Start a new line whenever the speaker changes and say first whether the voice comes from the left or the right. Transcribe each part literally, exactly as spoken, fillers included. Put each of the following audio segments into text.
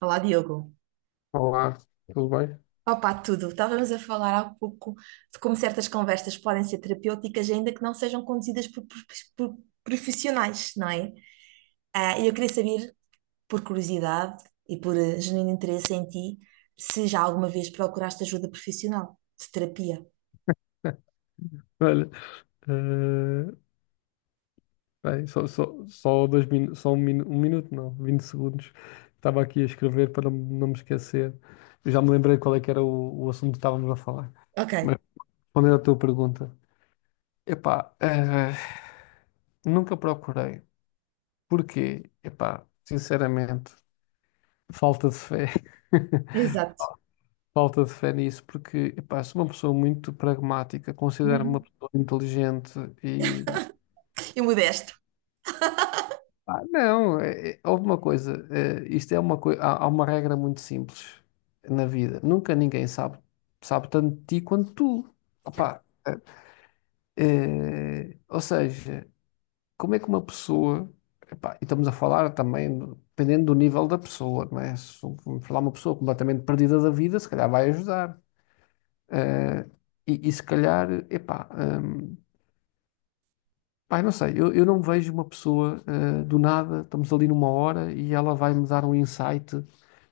right: Olá, Diogo.
left: Olá, tudo bem?
right: Opa, tudo. Estávamos a falar há pouco de como certas conversas podem ser terapêuticas, ainda que não sejam conduzidas por, por- por profissionais, não é? Ah, E eu queria saber, por curiosidade e por eh, genuíno interesse em ti, se já alguma vez procuraste ajuda profissional de terapia.
left: Olha, eh, bem, só, só, só, dois minu só um, minu um minuto, não, vinte segundos. Estava aqui a escrever para não não me esquecer. Eu já me lembrei qual é que era o, o assunto que estávamos a falar.
right: Ok,
left: Mas respondendo à tua pergunta, epá, eh, nunca procurei. Porquê? Epá, sinceramente, falta de fé.
right: exato.
left: Falta de fé nisso, porque epá, sou uma pessoa muito pragmática, considero-me uma
right: Uhum.
left: pessoa inteligente.
right: E modesto.
left: Ah, não, é, é- houve uma coisa, eh, isto é uma coisa, há, há uma regra muito simples na vida. Nunca ninguém sabe, sabe tanto de ti quanto tu.
right: Certo.
left: Opá, eh, eh, ou seja, como é que uma pessoa, epá, e estamos a falar também, do- dependendo do nível da pessoa, não é? Se vamos falar uma pessoa completamente perdida da vida, se calhar vai ajudar. Eh, e, e se calhar, epá, hum, pá, não sei, eu, eu não vejo uma pessoa eh, do nada, estamos ali numa hora e ela vai me dar um insight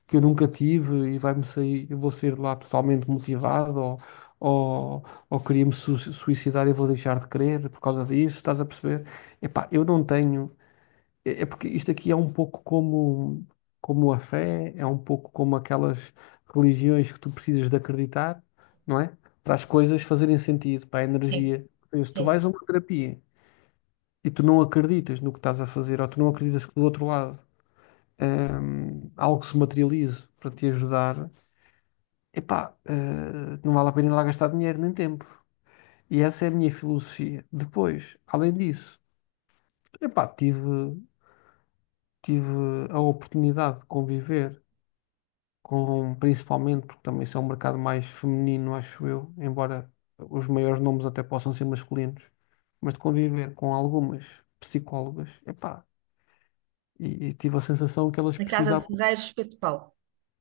left: que eu nunca tive e vai-me sair, eu vou sair de lá totalmente motivado ou, ou, ou, queria-me su- suicidar e vou deixar de querer por causa disso, estás a perceber? Epá, eu não tenho, é é porque isto aqui é um pouco como, como a fé, é um pouco como aquelas religiões que tu precisas de acreditar, não é? Para as coisas fazerem sentido, para a
right: Sim,
left: energia. Se tu
right: sim.
left: vais a uma terapia e tu não acreditas no que estás a fazer, ou tu não acreditas que do outro lado hum, algo se materialize para te ajudar. Epá, eh, não vale a pena ir lá gastar dinheiro nem tempo. E essa é a minha filosofia. Depois, além disso, epá, tive, tive a oportunidade de conviver com, principalmente, porque também isso é um mercado mais feminino, acho eu, embora os maiores nomes até possam ser masculinos, mas de conviver com algumas psicólogas, epá, e, e tive a sensação que elas
right: Na casa de
left: precisavam,
right: Ferreiros, espeto de pau.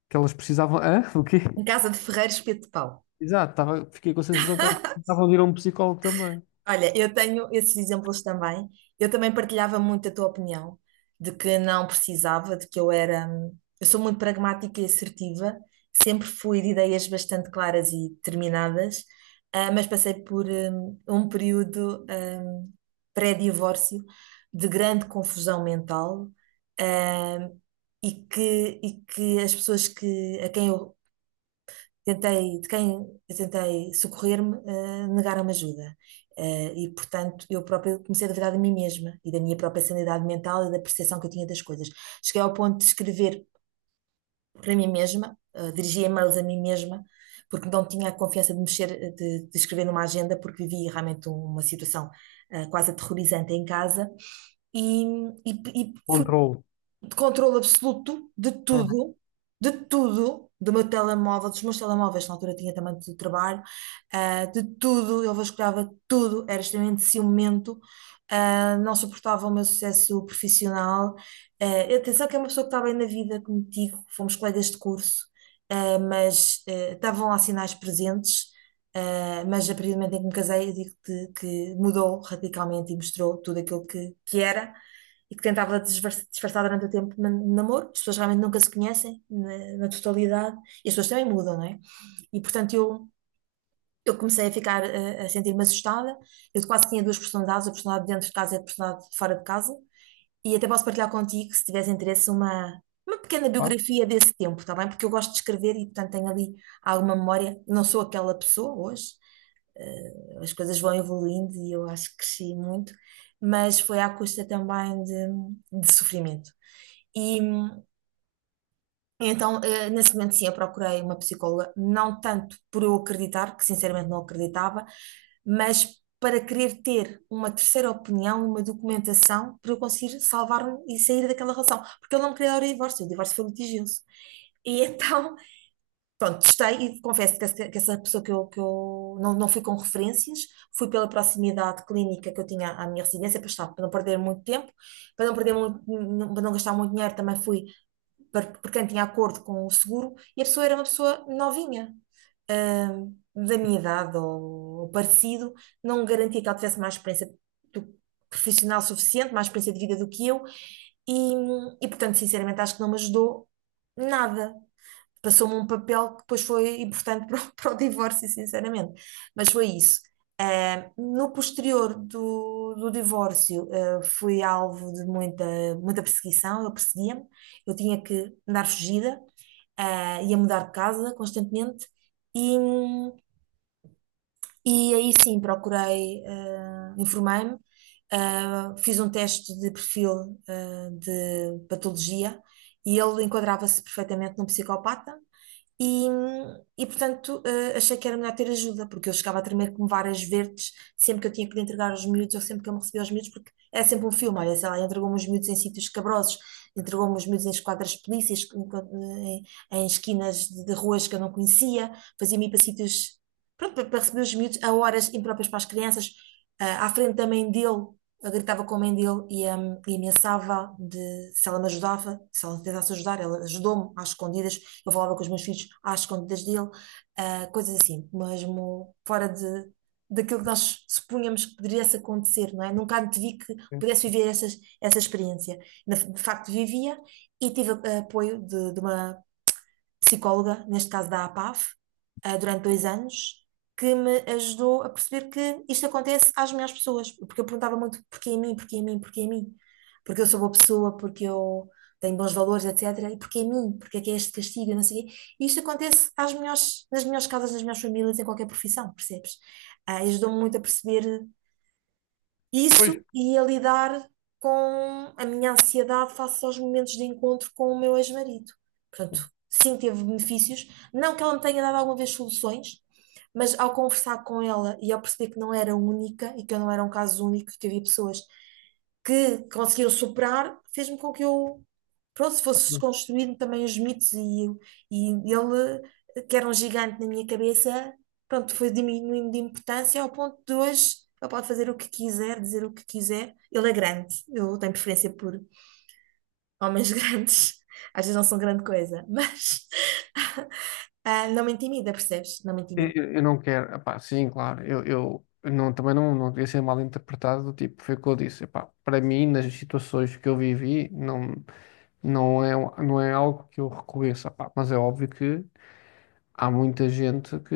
left: que elas precisavam, hã? O quê?
right: Na casa de Ferreiros, espeto de pau.
left: Exato, tava, fiquei com a sensação que elas precisavam de ir a um psicólogo também.
right: Olha, eu tenho esses exemplos também. Eu também partilhava muito a tua opinião de que não precisava, de que eu era. Eu sou muito pragmática e assertiva, sempre fui de ideias bastante claras e determinadas. Ah, mas passei por hum, um período hum, pré-divórcio de grande confusão mental, hum, e que, e que as pessoas que, a quem eu tentei, de quem eu tentei socorrer-me, eh, negaram-me ajuda. Eh, e, portanto, eu própria comecei a duvidar de mim mesma e da minha própria sanidade mental e da percepção que eu tinha das coisas. Cheguei ao ponto de escrever para mim mesma, eh, dirigir e-mails a mim mesma, porque não tinha a confiança de mexer, eh, de, de escrever numa agenda, porque vivia realmente uma situação eh, quase aterrorizante em casa. E, e, e fui
left: Controlo.
right: de controle absoluto de
left: Uhum.
right: tudo, de tudo, do meu telemóvel, dos meus telemóveis, na altura tinha também do trabalho, ah, de tudo, ele vasculhava tudo, era extremamente ciumento, ah, não suportava o meu sucesso profissional. Ah, atenção que é uma pessoa que está bem na vida contigo, fomos colegas de curso, ah, mas ah, estavam lá sinais presentes. ah, mas a partir do momento em que me casei, eu digo-te que mudou radicalmente e mostrou tudo aquilo que, que, era, e que tentava disfar- disfarçar durante o tempo de man- de namoro. As pessoas realmente nunca se conhecem na, na, totalidade, e as pessoas também mudam, não é? E portanto eu, eu comecei a ficar, eh, a, sentir-me assustada, eu quase tinha duas personalidades, a personalidade dentro de casa e a personalidade de fora de casa, e até posso partilhar contigo, se tiveres interesse, uma, uma pequena
left: Pá.
right: biografia desse tempo, está bem? Porque eu gosto de escrever e portanto tenho ali alguma memória, não sou aquela pessoa hoje, eh, as coisas vão evoluindo e eu acho que cresci muito, mas foi à custa também de, de sofrimento. E hum, então, eh, nesse momento, sim, eu procurei uma psicóloga, não tanto por eu acreditar, que sinceramente não acreditava, mas para querer ter uma terceira opinião, uma documentação, para eu conseguir salvar-me e sair daquela relação. Porque eu não me queria dar o divórcio, o divórcio foi litigioso. E então Pronto, testei e confesso que essa, que essa pessoa que eu, que eu não, não fui com referências, fui pela proximidade clínica que eu tinha à minha residência para estar, para não perder muito tempo, para não perder muito, para não gastar muito dinheiro, também fui para, por quem tinha acordo com o seguro, e a pessoa era uma pessoa novinha, hum, da minha idade ou, ou parecido, não garantia que ela tivesse mais experiência do- profissional suficiente, mais experiência de vida do que eu, e, e portanto, sinceramente, acho que não me ajudou nada. Passou-me um papel que depois foi importante para o, para o divórcio, sinceramente. Mas foi isso. Ah, no posterior do, do divórcio, ah, fui alvo de muita, muita perseguição, ele perseguia-me, eu tinha que andar fugida, ah, ia mudar de casa constantemente. E, hum, e aí sim, procurei, eh, informei-me, eh, fiz um teste de perfil, eh, de patologia e ele enquadrava-se perfeitamente num psicopata. E, e, portanto, eh, achei que era melhor ter ajuda, porque eu chegava a tremer como varas verdes sempre que eu tinha que lhe entregar os miúdos ou sempre que eu me recebia os miúdos, porque era sempre um filme. Olha, sei lá, entregou-me os miúdos em sítios escabrosos, entregou-me os miúdos em esquadras de polícias, em, em em esquinas de, de ruas que eu não conhecia, fazia-me ir para sítios, pronto, para, para receber os miúdos a horas impróprias para as crianças, ah, à frente da mãe dele. Eu gritava com a mãe dele e, hum, e ameaçava de, se ela me ajudava, se ela tentasse ajudar, ela ajudou-me às escondidas, eu falava com os meus filhos às escondidas dele, ah, coisas assim, mesmo fora de, daquilo que nós supunhamos que poderia acontecer, não é? Nunca antevi que pudesse viver essas, essa experiência. Na- De facto, vivia. E tive ah, apoio de, de uma psicóloga, neste caso da APAV, eh, durante dois anos, que me ajudou a perceber que isto acontece às melhores pessoas, porque eu perguntava muito porquê a mim, porquê a mim, porquê a mim, porque eu sou boa pessoa, porque eu tenho bons valores, etecetera. E porquê a mim, porque é que é este castigo, não sei o quê. E isto acontece às melhores, nas melhores casas, nas melhores famílias, em qualquer profissão, percebes? Ah, ajudou-me muito a perceber
left: Pois,
right: isso e a lidar com a minha ansiedade face aos momentos de encontro com o meu ex-marido. Portanto, sim, teve benefícios. Não que ela me tenha dado alguma vez soluções, mas ao conversar com ela e ao perceber que não era única e que eu não era um caso único, que havia pessoas que conseguiram superar, fez-me com que eu, pronto, se fosse desconstruindo também os mitos e, e ele, que era um gigante na minha cabeça, pronto, foi diminuindo de importância ao ponto de hoje ele pode fazer o que quiser, dizer o que quiser. Ele é grande, eu tenho preferência por homens grandes, às vezes não são grande coisa, mas ah, não me intimida, percebes? Não me
left: eu,
right: intimida.
left: eu- não quero, epá, sim, claro, eu, eu não, também não, não queria ser mal interpretado, do tipo, foi o que eu disse, epá, para mim, nas situações que eu vivi, não, não é, um- não é algo que eu reconheça, epá, mas é óbvio que há muita gente que,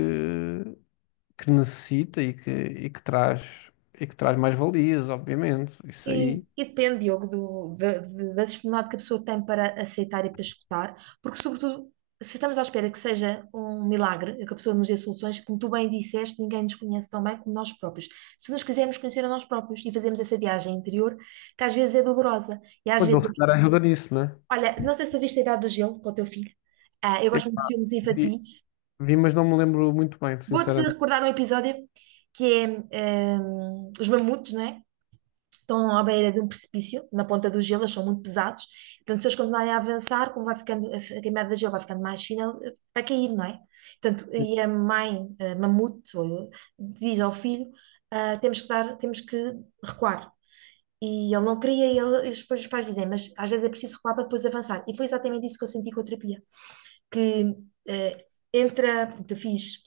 left: que necessita e que, e que traz, e que traz mais valias, obviamente, isso
right: E,
left: aí,
right: e depende, Diogo, do- da, de- da disponibilidade que a pessoa tem para aceitar e para escutar, porque, sobretudo, se estamos à espera que seja um milagre, que a pessoa nos dê soluções, como tu bem disseste, ninguém nos conhece tão bem como nós próprios. Se nos quisermos conhecer a nós próprios e fazemos essa viagem interior, que às vezes é dolorosa, e às
left: pois ele
right: vezes.
left: se calhar ajuda nisso, né?
right: Olha, não sei se tu viste a Idade do Gelo com o teu filho. Ah, eu gosto muito de filmes infantis.
left: Vi, mas não me lembro muito bem,
right: Vou-te
left: sinceramente.
right: recordar um episódio que é, hum, Os Mamutes, não é? Estão à beira de um precipício, na ponta do gelo, eles são muito pesados, portanto, se eles continuarem a avançar, como vai ficando, a camada de gelo vai ficando mais fina, eh, vai cair, não é? Portanto, e a mãe, a mamute, ou- diz ao filho, ah, temos que dar, temos que recuar. E ele não queria, e ele- e depois os pais dizem, mas às vezes é preciso recuar para depois avançar. E foi exatamente isso que eu senti com a terapia, que eh, entra, portanto, eu fiz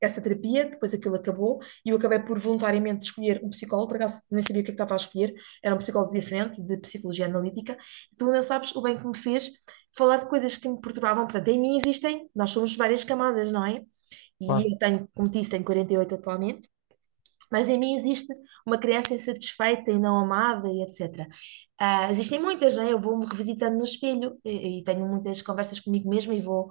right: essa terapia, depois aquilo acabou, e eu acabei por voluntariamente escolher um psicólogo, por acaso nem sabia o que é que estava a escolher, era um psicólogo diferente, de psicologia analítica. Tu não sabes o bem que me fez falar de coisas que me perturbavam, portanto, em mim existem, nós somos várias camadas, não é? E
left: Claro.
right: eu tenho, como disse, tenho quarenta e oito atualmente, mas em mim existe uma criança insatisfeita e não amada e etecetera. Ah, existem muitas, não é? Eu vou-me revisitando no espelho e, e tenho muitas conversas comigo mesma e vou,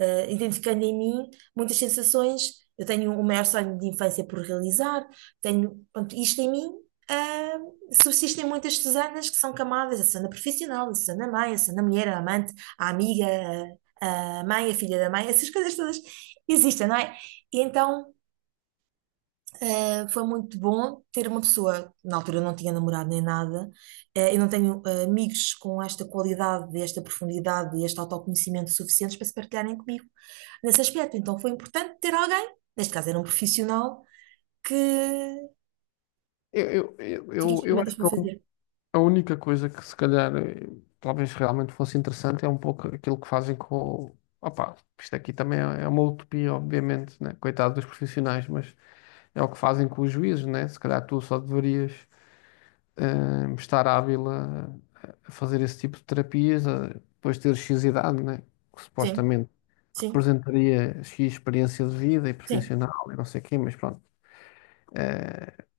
right: ah, identificando em mim muitas sensações. Eu tenho o maior sonho de infância por realizar, tenho, pronto, isto em mim. ah, subsistem muitas Susanas que são camadas, a Susana profissional, a Susana mãe, a Susana mulher, a amante, a amiga, a a mãe, a filha da mãe, essas coisas todas existem, não é? E então Uh, foi muito bom ter uma pessoa, na altura eu não tinha namorado nem nada. Uh, eu não tenho, uh, amigos com esta qualidade, esta profundidade e este autoconhecimento suficientes para se partilharem comigo nesse aspecto. Então foi importante ter alguém, neste caso era um profissional, que
left: Eu, eu, eu,
right: tinha as
left: eu, eu
right: ferramentas
left: acho que
right: para
left: eu,
right: fazer.
left: a única coisa que se calhar eh, talvez realmente fosse interessante é um pouco aquilo que fazem com o. Opa, isto aqui também é é uma utopia, obviamente, né? Coitado dos profissionais, mas é o que fazem com os juízes, né? Se calhar tu só deverias eh, estar hábil a, a fazer esse tipo de terapias, a, depois de ter X idade, né? Que
right: Sim,
left: supostamente
right: sim,
left: representaria X experiência de vida e
right: sim,
left: profissional e não sei o quê, mas pronto.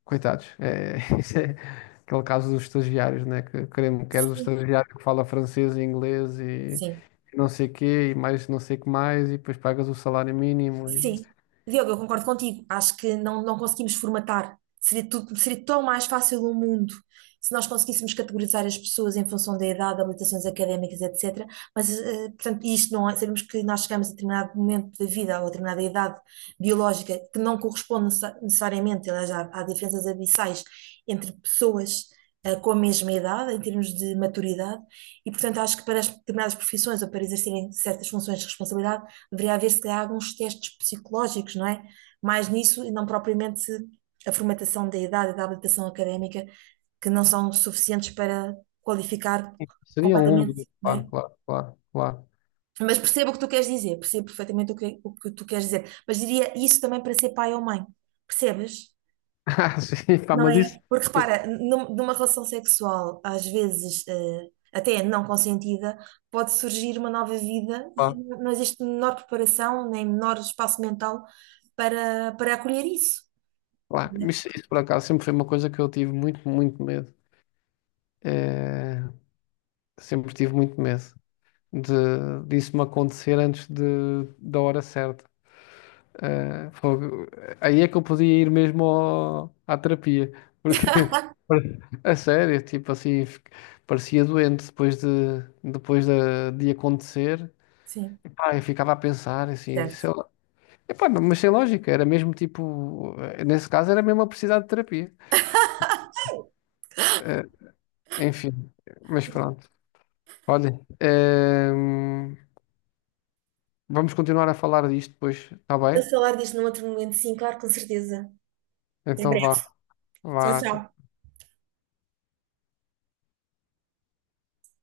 left: Coitados. É, isso é aquele caso dos estagiários, né? Que queremos, queres o
right: sim,
left: estagiário que fala francês e inglês e
right: sim.
left: não sei quê, e mais não sei o que mais, e depois pagas o salário mínimo. E.
right: Sim, Diogo, eu concordo contigo. Acho que não, não conseguimos formatar. Seria tudo, seria tão mais fácil o mundo se nós conseguíssemos categorizar as pessoas em função da idade, habilitações académicas, etecetera. Mas, eh, portanto, isto não é. Sabemos que nós chegamos a determinado momento da vida ou a determinada idade biológica que não corresponde necessa- necessariamente, aliás, há, há diferenças abissais entre pessoas. eh, Com a mesma idade, em termos de maturidade, e portanto acho que para as determinadas profissões ou para exercerem certas funções de responsabilidade deveria haver, se calhar, alguns testes psicológicos, não é? Mais nisso e não propriamente a formatação da idade e da habilitação académica, que não são suficientes para qualificar
left: Seria um mundo,
right: completamente, não é?
left: claro, claro, claro, claro.
right: Mas percebo o que tu queres dizer, percebo perfeitamente o que, o que tu queres dizer, mas diria isso também para ser pai ou mãe, percebes?
left: Ah, sim, pá,
right: Não
left: mas
right: é?
left: isso,
right: Porque
left: isso,
right: repara, num- numa relação sexual, às vezes, eh, até não consentida, pode surgir uma nova vida e
left: claro,
right: não existe menor preparação, nem menor espaço mental para, para acolher isso.
left: claro.
right: Não é?
left: Isso, isso por acaso sempre foi uma coisa que eu tive muito, muito medo. É, sempre tive muito medo de disso me acontecer antes de, da hora certa. Ah, fogo. Aí é que eu podia ir mesmo ao- à terapia, porque a sério, tipo assim, fi- parecia doente depois de, depois de, de acontecer.
right: Sim,
left: Epá, eu ficava a pensar assim, sei
right: certo.
left: lá. Epá, não, mas sem lógica, era mesmo tipo, eh, nesse caso era mesmo a precisar de terapia. Eh, enfim, mas pronto. Olha, ehm, vamos continuar a falar disto depois, está
right: A
left: bem?
right: falar disto num outro momento, sim, claro, com certeza. Até
left: Então
right: breve.
left: vá,
right: Tchau,
left: vá.
right: tchau.